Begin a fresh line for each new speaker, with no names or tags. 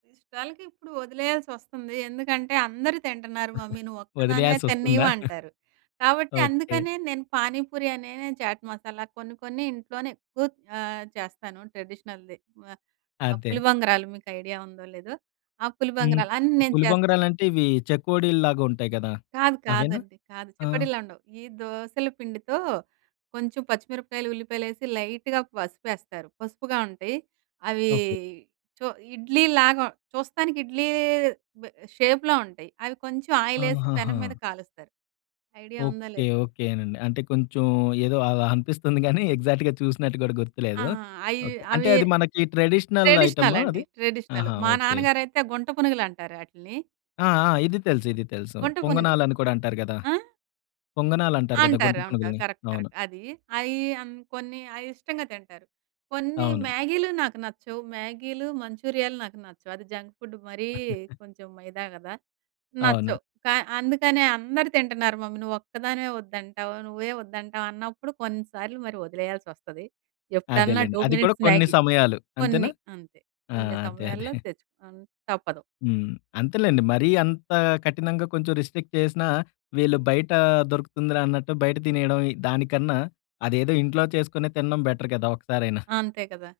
ఇష్టాలకిప్పుడు ఒదిలేయాల్సొస్తుంది. ఎందుకంటే "అందరూ తింటున్నారు మమ్మీ నువ్వొక్కదానివే
ఒదిలేయాల్సొస్తుందా?
తిన్నీయవు" అంటారు. కాబట్టి
ఓకే.
అందుకనే నేను పానీపూరి అనే, చాట్ మసాలా కొన్ని కొన్ని ఇంట్లోనే ఎక్కువ ఆహ్, చేస్తాను ట్రెడిషనల్‌ది. ఆహ్, ఆ
అదే.
పులి బంగరాలు మీకు ఐడియా ఉందో లేదో. ఆ! పులి
హ్మ్.
బంగరాలు అన్నీ నేను
పులి
చేస్తాను.
బొంగరాలంటే ఇవి చెకోడీలలాగా ఉంటాయి గదా!
కాదు.
అవేనా?
కాదండి. కాదు
ఆ!
చకోడిల్ల ఉండవు. ఈ దోసల పిండితో కొంచెం పచ్చిమిరపకాయలు, ఉల్లిపాయలేసి లైట్‌గా పసుపేస్తారు. పసుపుగా ఉంటయి. అవి
ఓకే.
చో ఇడ్లీ లాగా చూస్తానికి ఇడ్లీ బ్ షేప్‌లో ఉంటాయి. అవి కొంచెం ఆయిలేసి పెనం
ఆహాహా!
మీద కాలుస్తారు. ఐడియా ఉందో
ఓకే.
లేదో.
ఓకే నండి. అంటే కొంచెం ఏదో అలా అనిపిస్తుంది గానీ ఎగ్జాక్ట్‌గా చూసినట్టు గూడా
ఆ!
గుర్తులేదు.
అయి
ఓకే. అంటే
అవి
అది మనకి ట్రెడిషనల్
ట్రెడిషనల్
ఐటమా
అండి.
అది?
ట్రెడిషనల్.
ఆహా!
మా
ఓకే.
నాన్నగారైతే గుంట పునుగులు అంటారు ఆటిలిని.
ఆ! ఆ! ఇది తెలుసు. ఇది తెలుసు.
గంట పునుగులు.
పొంగనాలని కూడా అంటారు గదా!
ఆ!
పొంగనాలంటారు గదా! గుంట
అంటారు. అంటారు.
పునుగులిని.
కరెక్ట్.
అవును.
కరెక్ట్. అది. అయి అన్ కొన్ని అయి ఇష్టంగా తింటారు. కొన్ని
అవును.
మ్యాగీలు నాకు నచ్చవు. మ్యాగీలు, మంచూరియాలు నాకు నచ్చవు. అది జంక్ ఫుడ్ మరీ కొంచెం మైదా గదా!
అవును.
నచ్చవు. కా అందుకనే "అందరూ తింటున్నారు మమ్మీ, నువ్వొక్కదానివే వద్దంటావు. నువ్వే వద్దంటావు" అన్నప్పుడు కొన్నిసార్లు మరి ఒదిలేయాల్సొస్తది. ఎప్పుడన్నా
అదేలెండి.
2
అది కూడా
మినిట్స్
కొన్ని
మ్యాగీ.
సమయాలు అంతేనా?
కొన్ని అంతే.
ఆ!
కొన్ని
అదే. అదే.
సమయాల్లో తెచ్చుకున్ తప్పదు.
హ్మ్. అంతేలెండి. మరీ అంత కఠినంగా కొంచెం రిస్ట్రిక్ట్ చేసినా వీళ్ళు బయట దొరుకుతుందిరా! అన్నట్టు బయట తినేయడం. ఈ దానికన్నా అదేదో ఇంట్లో చేసుకొని తినడం బెటర్ కదా! ఒకసారైనా.
అంతే కదా!